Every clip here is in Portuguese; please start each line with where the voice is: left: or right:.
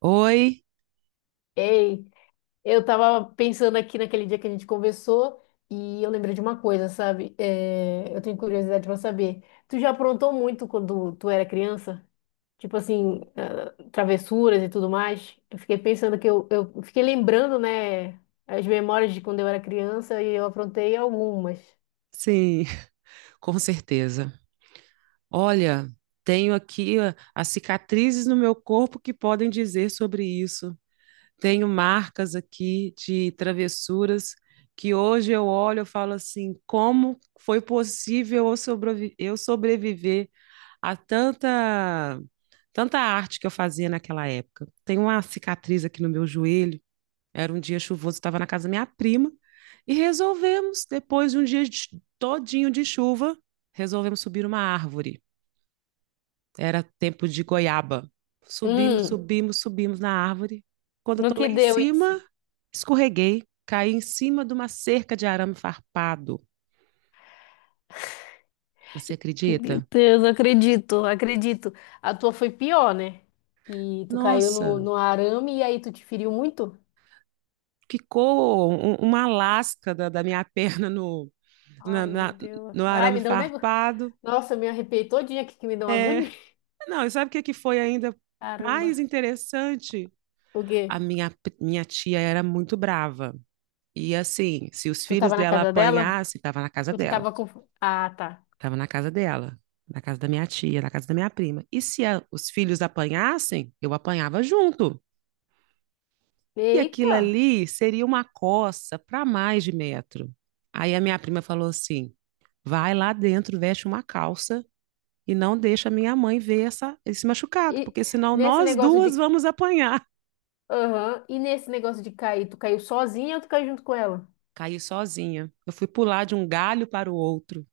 right: Oi,
left: Ei, eu tava pensando aqui naquele dia que a gente conversou e eu lembrei de uma coisa, sabe? É, eu tenho curiosidade pra saber. Tu já aprontou muito quando tu era criança? Tipo assim, travessuras e tudo mais? Eu fiquei pensando que eu fiquei lembrando, né, as memórias de quando eu era criança e eu aprontei algumas.
right: sim, com certeza. Olha, tenho aqui ó, as cicatrizes no meu corpo que podem dizer sobre isso. Tenho marcas aqui de travessuras que hoje eu olho e falo assim, como foi possível eu sobreviver a tanta arte que eu fazia naquela época? Tenho uma cicatriz aqui no meu joelho. Era um dia chuvoso, estava na casa da minha prima e resolvemos, depois de um dia de- todinho de chuva, resolvemos subir uma árvore. Era tempo de goiaba. Subimos,
left: Hum,
right: subimos, subimos na árvore. Quando eu
left: no
right: tô lá
left: que
right: em
left: deu isso?
right: cima, escorreguei, caí em cima de uma cerca de arame farpado. Você
left: Meu
right: acredita?
left: Deus, acredito, acredito. A tua foi pior, né? E tu caiu no,
right: Nossa,
left: no arame e aí tu te feriu muito?
right: ficou uma lasca da minha perna na-
left: Ai, meu
right: na-
left: Deus.
right: no
left: Ai,
right: arame
left: me deu um negócio.
right: farpado.
left: Nossa, eu me arrepiei todinha aqui que me deu uma
right: É.
left: agonia.
right: Não, e sabe o que que foi ainda mais
left: Caramba.
right: interessante?
left: O
right: A
left: quê?
right: minha, minha tia era muito brava. E assim, se os
left: Tu
right: filhos
left: tava na
right: dela
left: casa dela?
right: apanhassem, estava na casa
left: Ou tu
right: dela.
left: tava com. Ah, tá.
right: Estava na casa dela, na casa da minha tia, na casa da minha prima. E se os filhos apanhassem, eu apanhava junto. E aquilo
left: Eita!
right: ali seria uma coça para mais de metro. Aí a minha prima falou assim: vai lá dentro, veste uma calça e não deixa minha mãe ver esse machucado,
left: E
right: porque senão
left: nesse
right: nós
left: negócio
right: duas
left: de.
right: vamos apanhar.
left: Aham. E nesse negócio de cair, tu caiu sozinha ou tu caiu junto com ela?
right: Caí sozinha. Eu fui pular de um galho para o outro.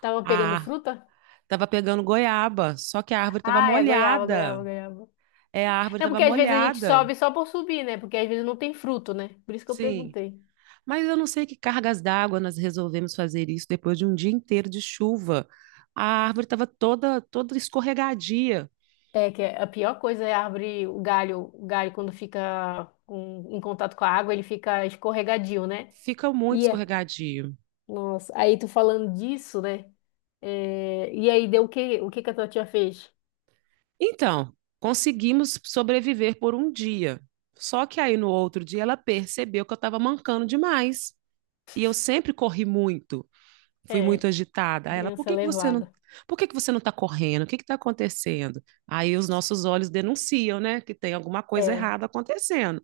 left: Tava pegando
right: Ah,
left: fruta?
right: tava pegando goiaba, só que a árvore estava
left: Ah, é goiaba,
right: molhada.
left: goiaba, goiaba.
right: É, a árvore
left: É
right: estava
left: porque às vezes a gente
right: molhada.
left: sobe só por subir, né? Porque às vezes não tem fruto, né? Por isso que eu
right: Sim.
left: perguntei.
right: Mas eu não sei que cargas d'água nós resolvemos fazer isso depois de um dia inteiro de chuva. A árvore estava toda escorregadia.
left: É que a pior coisa é a árvore, o galho quando fica em contato com a água, ele fica escorregadio, né?
right: Fica muito
left: E é,
right: escorregadio.
left: nossa, aí tu falando disso, né? É, e aí deu o que que a tua tia fez?
right: Então, conseguimos sobreviver por um dia. Só que aí no outro dia ela percebeu que eu estava mancando demais. E eu sempre corri muito. Fui muito
left: É,
right: agitada. Aí ela, por
left: criança
right: que que você não,
left: levada.
right: por que que você não está correndo? O que que está acontecendo? Aí os nossos olhos denunciam, né, que tem alguma coisa
left: É,
right: errada acontecendo.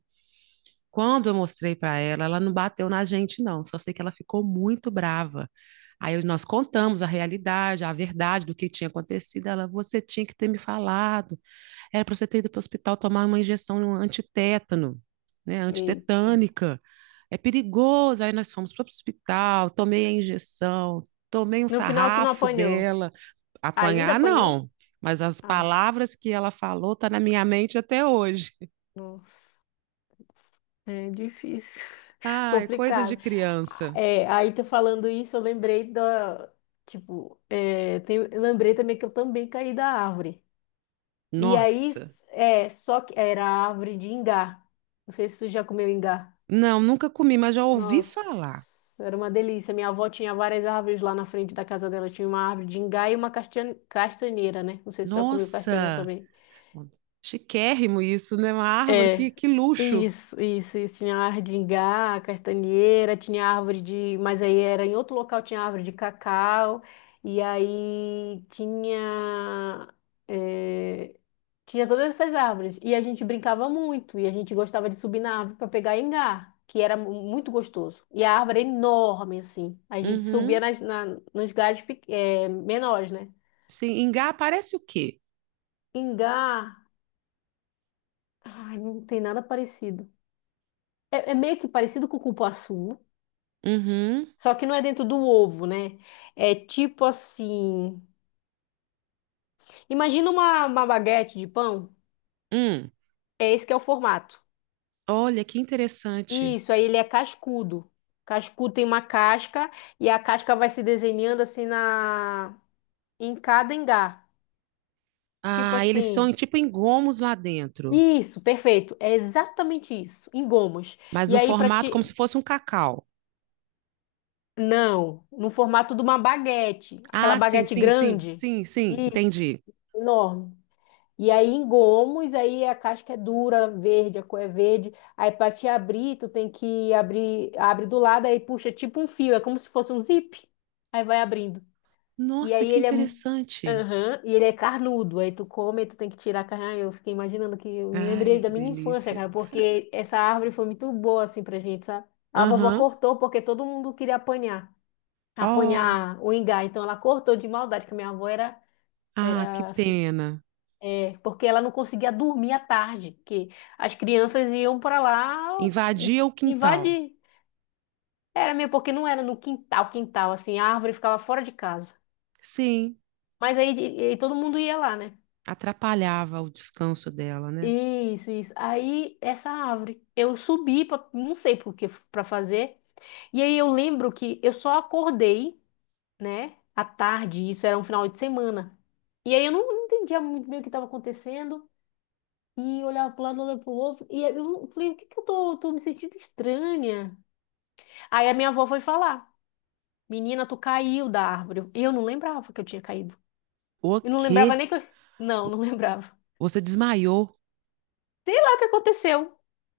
right: Quando eu mostrei para ela, ela não bateu na gente, não. Só sei que ela ficou muito brava. Aí nós contamos a realidade, a verdade do que tinha acontecido. Ela, você tinha que ter me falado. Era para você ter ido para o hospital tomar uma injeção antitétano, né?
left: eita.
right: Antitetânica. É perigoso. Aí nós fomos para o hospital, tomei a injeção, tomei um
left: No final tu não
right: sarrafo
left: apanhou.
right: dela.
left: Ainda
right: Apanhar,
left: apanhou?
right: não. Mas as
left: Ah,
right: palavras que ela falou estão tá na minha mente até hoje.
left: nossa, é difícil.
right: Ai, coisas de
left: Complicado.
right: criança.
left: É, aí tu falando isso, eu lembrei também que eu também caí da árvore. E aí,
right: Nossa.
left: só que era a árvore de ingá. Não sei se tu já comeu ingá.
right: Não, nunca comi, mas já ouvi falar.
left: Nossa, era uma delícia. Minha avó tinha várias árvores lá na frente da casa dela. Tinha uma árvore de ingá e uma castanheira, né? Não sei se tu já comeu castanha
right: Nossa.
left: também.
right: Chiquérrimo isso, né? Uma árvore,
left: É,
right: que luxo.
left: isso, isso, isso. Tinha árvore de ingá, castanheira, tinha árvore de. Mas aí era em outro local, tinha árvore de cacau, e aí tinha. é, tinha todas essas árvores. E a gente brincava muito, e a gente gostava de subir na árvore para pegar ingá, que era muito gostoso. E a árvore era enorme, assim. A gente subia
right: Uhum.
left: nos galhos menores, né?
right: Sim, Engá parece o quê?
left: Ingá, ai, não tem nada parecido. É, é meio que parecido com o cupuaçu.
right: Uhum.
left: Só que não é dentro do ovo, né? É tipo assim. Imagina uma baguete de pão.
right: Hum.
left: É esse que é o formato.
right: Olha, que interessante.
left: Isso, aí ele é cascudo. Cascudo tem uma casca e a casca vai se desenhando assim na em cada engar. Tipo
right: Ah, eles são
left: assim.
right: tipo engomos lá dentro,
left: Isso, perfeito. É exatamente isso, em gomos.
right: mas
left: E
right: no
left: aí para
right: formato como
left: ti
right: se fosse um cacau.
left: não, no formato de uma baguete, aquela
right: Ah, sim,
left: baguete
right: sim, sim,
left: grande.
right: sim, sim,
left: Isso,
right: entendi.
left: enorme. E aí em gomos, aí a casca é dura, verde, a cor é verde. Aí para te abrir, tu tem que abrir, abre do lado, aí puxa tipo um fio, é como se fosse um zip. Aí vai abrindo. E
right: Nossa,
left: aí
right: que
left: ele é,
right: interessante.
left: Aham, e ele é carnudo. Aí tu come, aí tu tem que tirar a carne. Ai, eu fiquei imaginando que eu me
right: Ai,
left: lembrei da
right: que
left: minha infância,
right: delícia.
left: cara, porque essa árvore foi muito boa assim pra gente, sabe? A vovó
right: Aham.
left: cortou porque todo mundo queria apanhar,
right: Oh,
left: apanhar o ingá. Então ela cortou de maldade, que a minha avó era
right: ah, que
left: era assim,
right: pena.
left: porque ela não conseguia dormir à tarde, que as crianças iam para lá
right: Invadia o quintal.
left: invadir. Era mesmo, porque não era no quintal, quintal, assim, a árvore ficava fora de casa.
right: Sim.
left: Mas aí, de- e todo mundo ia lá, né?
right: Atrapalhava o descanso dela, né?
left: Isso, isso. Aí, essa árvore, eu subi, pra, não sei por que, para fazer. E aí, eu lembro que eu só acordei, né, à tarde, isso era um final de semana. E aí, eu não entendia muito bem o que estava acontecendo. E olhava para lado, olhava para o outro. E aí eu falei, o que que eu tô me sentindo estranha? Aí a minha avó foi falar, menina, tu caiu da árvore. E eu não lembrava que eu tinha caído.
right: O
left: Eu não lembrava
right: quê?
left: nem que eu... Não, não lembrava.
right: Você desmaiou?
left: Sei lá o que aconteceu.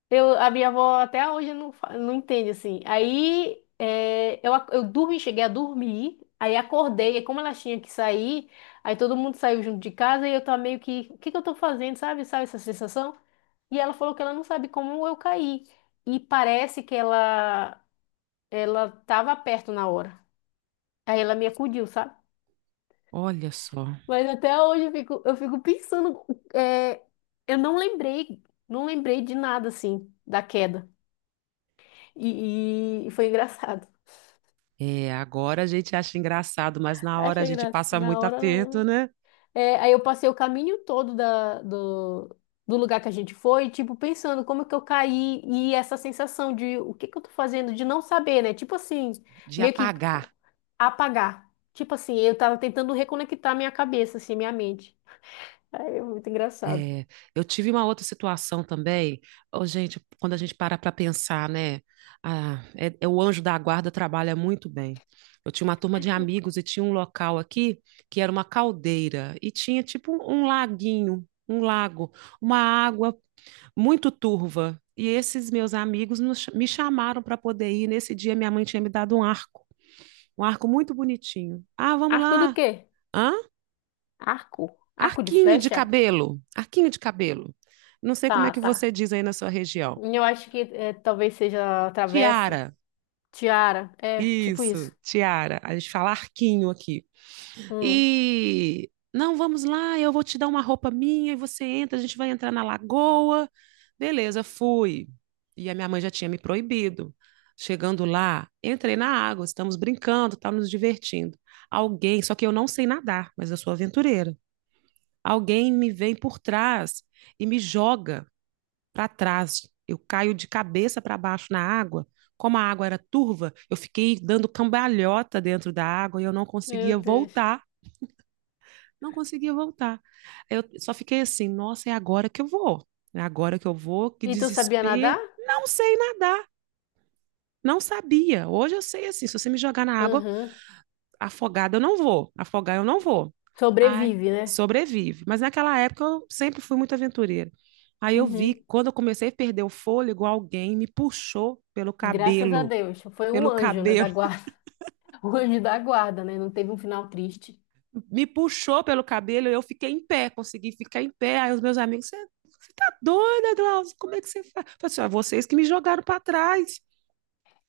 left: A minha avó até hoje não entende assim. Aí eu dormi, cheguei a dormir, aí acordei, e como ela tinha que sair, aí todo mundo saiu junto de casa e eu tava meio que, o que que eu tô fazendo, sabe? Sabe essa sensação? E ela falou que ela não sabe como eu caí. E parece que ela tava perto na hora. Aí ela me acudiu, sabe?
right: Olha só.
left: Mas até hoje eu fico pensando, é, eu não lembrei, não lembrei de nada assim, da queda. E foi engraçado.
right: É, agora a gente acha engraçado, mas na hora a
left: Achei
right: gente
left: graça.
right: passa
left: Na
right: muito
left: hora,
right: aperto,
left: não.
right: né?
left: É, aí eu passei o caminho todo do, do lugar que a gente foi, tipo, pensando como é que eu caí e essa sensação de o que que eu tô fazendo, de não saber, né? Tipo assim,
right: De
left: meio que
right: apagar.
left: apagar. Tipo assim, eu tava tentando reconectar minha cabeça, assim, minha mente. Aí é muito engraçado.
right: É, eu tive uma outra situação também. Ô, gente, quando a gente para pensar, né? Ah, é, o anjo da guarda trabalha muito bem. Eu tinha uma turma de amigos e tinha um local aqui que era uma caldeira e tinha tipo um laguinho, um lago, uma água muito turva. E esses meus amigos me chamaram para poder ir. Nesse dia, minha mãe tinha me dado um arco muito bonitinho. Ah, vamos
left: Arco do
right: lá.
left: quê?
right: Hã?
left: Arco? Arco de
right: Arquinho de
left: flecha?
right: cabelo. Arquinho de cabelo. Não sei como é
left: Tá,
right: que
left: tá.
right: você diz aí na sua região.
left: Eu acho que é, talvez seja a travessa.
right: Tiara.
left: Tiara. É, tipo
right: Isso,
left: isso.
right: tiara. A gente fala arquinho aqui.
left: Hum.
right: E não, vamos lá, eu vou te dar uma roupa minha e você entra, a gente vai entrar na lagoa. Beleza, fui. E a minha mãe já tinha me proibido. Chegando lá, entrei na água, estamos brincando, estamos nos divertindo. Alguém, só que eu não sei nadar, mas eu sou aventureira. Alguém me vem por trás e me joga para trás. Eu caio de cabeça para baixo na água. Como a água era turva, eu fiquei dando cambalhota dentro da água e eu
left: Meu Deus.
right: não conseguia voltar. Eu só fiquei assim, nossa, é agora que eu vou. É agora que eu vou, que
left: E tu sabia nadar?
right: desespero. Não sei nadar, não sabia. Hoje eu sei assim, se você me jogar na água
left: Uhum.
right: afogada, eu não vou. Afogar eu não vou. Ai,
left: Sobrevive, né?
right: sobrevive. Mas naquela época eu sempre fui muito aventureira. Aí eu vi,
left: Uhum.
right: quando eu comecei a perder o fôlego, alguém me puxou pelo
left: Graças a
right: cabelo,
left: Deus. Foi um
right: pelo
left: anjo, né, da
right: cabelo.
left: guarda. O anjo da guarda, né? Não teve um final triste.
right: Me puxou pelo cabelo, eu fiquei em pé, consegui ficar em pé. Aí os meus amigos, você tá doida, Glaucio? Como é que você faz? Eu falei assim, ah, vocês que me jogaram para trás.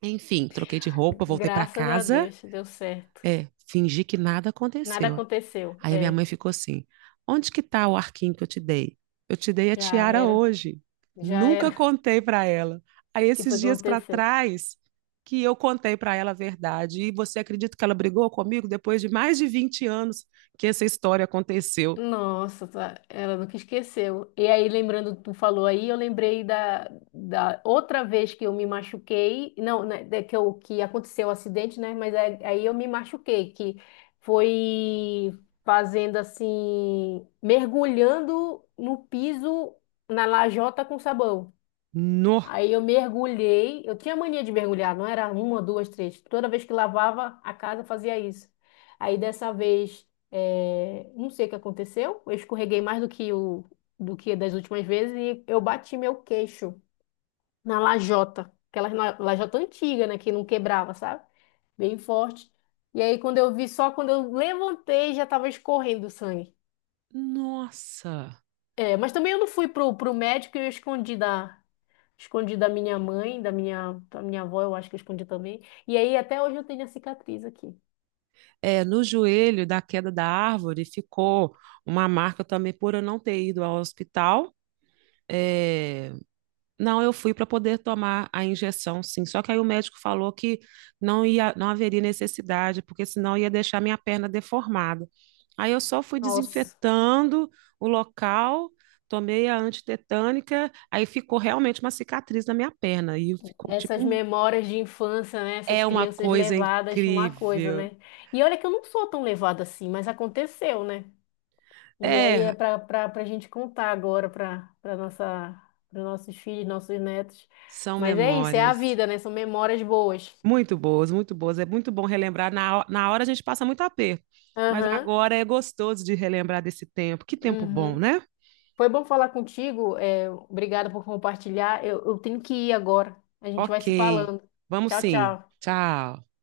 right: Enfim, troquei de roupa, voltei para
left: Graças a
right: casa,
left: Deus, deu certo.
right: é, fingi que nada
left: Nada
right: aconteceu.
left: aconteceu.
right: Aí a minha
left: É,
right: mãe ficou assim: onde que tá o arquinho que eu te dei? Eu te dei a
left: já
right: tiara
left: era.
right: hoje.
left: Já
right: Nunca
left: era.
right: contei para ela. Aí
left: O que
right: esses
left: foi que
right: dias para
left: aconteceu?
right: trás que eu contei para ela a verdade. E você acredita que ela brigou comigo depois de mais de 20 anos que essa história aconteceu?
left: Nossa, tá. Ela nunca esqueceu. E aí, lembrando, tu falou aí, eu lembrei da outra vez que eu me machuquei. Não, né, da- que, eu, que aconteceu o acidente, né? Mas aí eu me machuquei, que foi fazendo assim, mergulhando no piso, na lajota com sabão.
right: No.
left: Aí eu mergulhei. Eu tinha mania de mergulhar, não era uma, duas, três. Toda vez que lavava a casa, eu fazia isso. Aí dessa vez, não sei o que aconteceu. Eu escorreguei mais do que o do que das últimas vezes e eu bati meu queixo na lajota, aquela lajota antiga, né, que não quebrava, sabe? Bem forte. E aí quando eu vi, só quando eu levantei, já estava escorrendo sangue.
right: Nossa!
left: É, mas também eu não fui pro médico e eu escondi da, escondi da minha mãe, da minha avó, eu acho que eu escondi também. E aí até hoje eu tenho a cicatriz aqui.
right: É, no joelho da queda da árvore ficou uma marca também por eu não ter ido ao hospital. É. Não, eu fui para poder tomar a injeção, sim. Só que aí o médico falou que não ia, não haveria necessidade, porque senão ia deixar minha perna deformada. Aí eu só fui
left: Nossa,
right: desinfetando o local, tomei a antitetânica, aí ficou realmente uma cicatriz na minha perna e ficou
left: essas memórias de infância, né? Essas
right: é uma
left: crianças
right: coisa
left: levadas, uma coisa,
right: incrível.
left: né? E olha que eu não sou tão levada assim, mas aconteceu, né? E aí é
right: É,
left: para gente contar agora para nossa para nossos filhos, nossos netos.
right: são
left: Mas é isso, é a
right: memórias.
left: vida, né? São memórias boas.
right: Muito boas, muito boas. É muito bom relembrar. Na hora a gente passa muito aperto, mas
left: Aham.
right: agora é gostoso de relembrar desse tempo. Que tempo bom,
left: Uhum.
right: né?
left: Foi bom falar contigo. É, obrigada por compartilhar. Eu tenho que ir agora. A gente vai
right: Ok,
left: se falando.
right: vamos
left: Tchau,
right: sim.
left: tchau.
right: Tchau.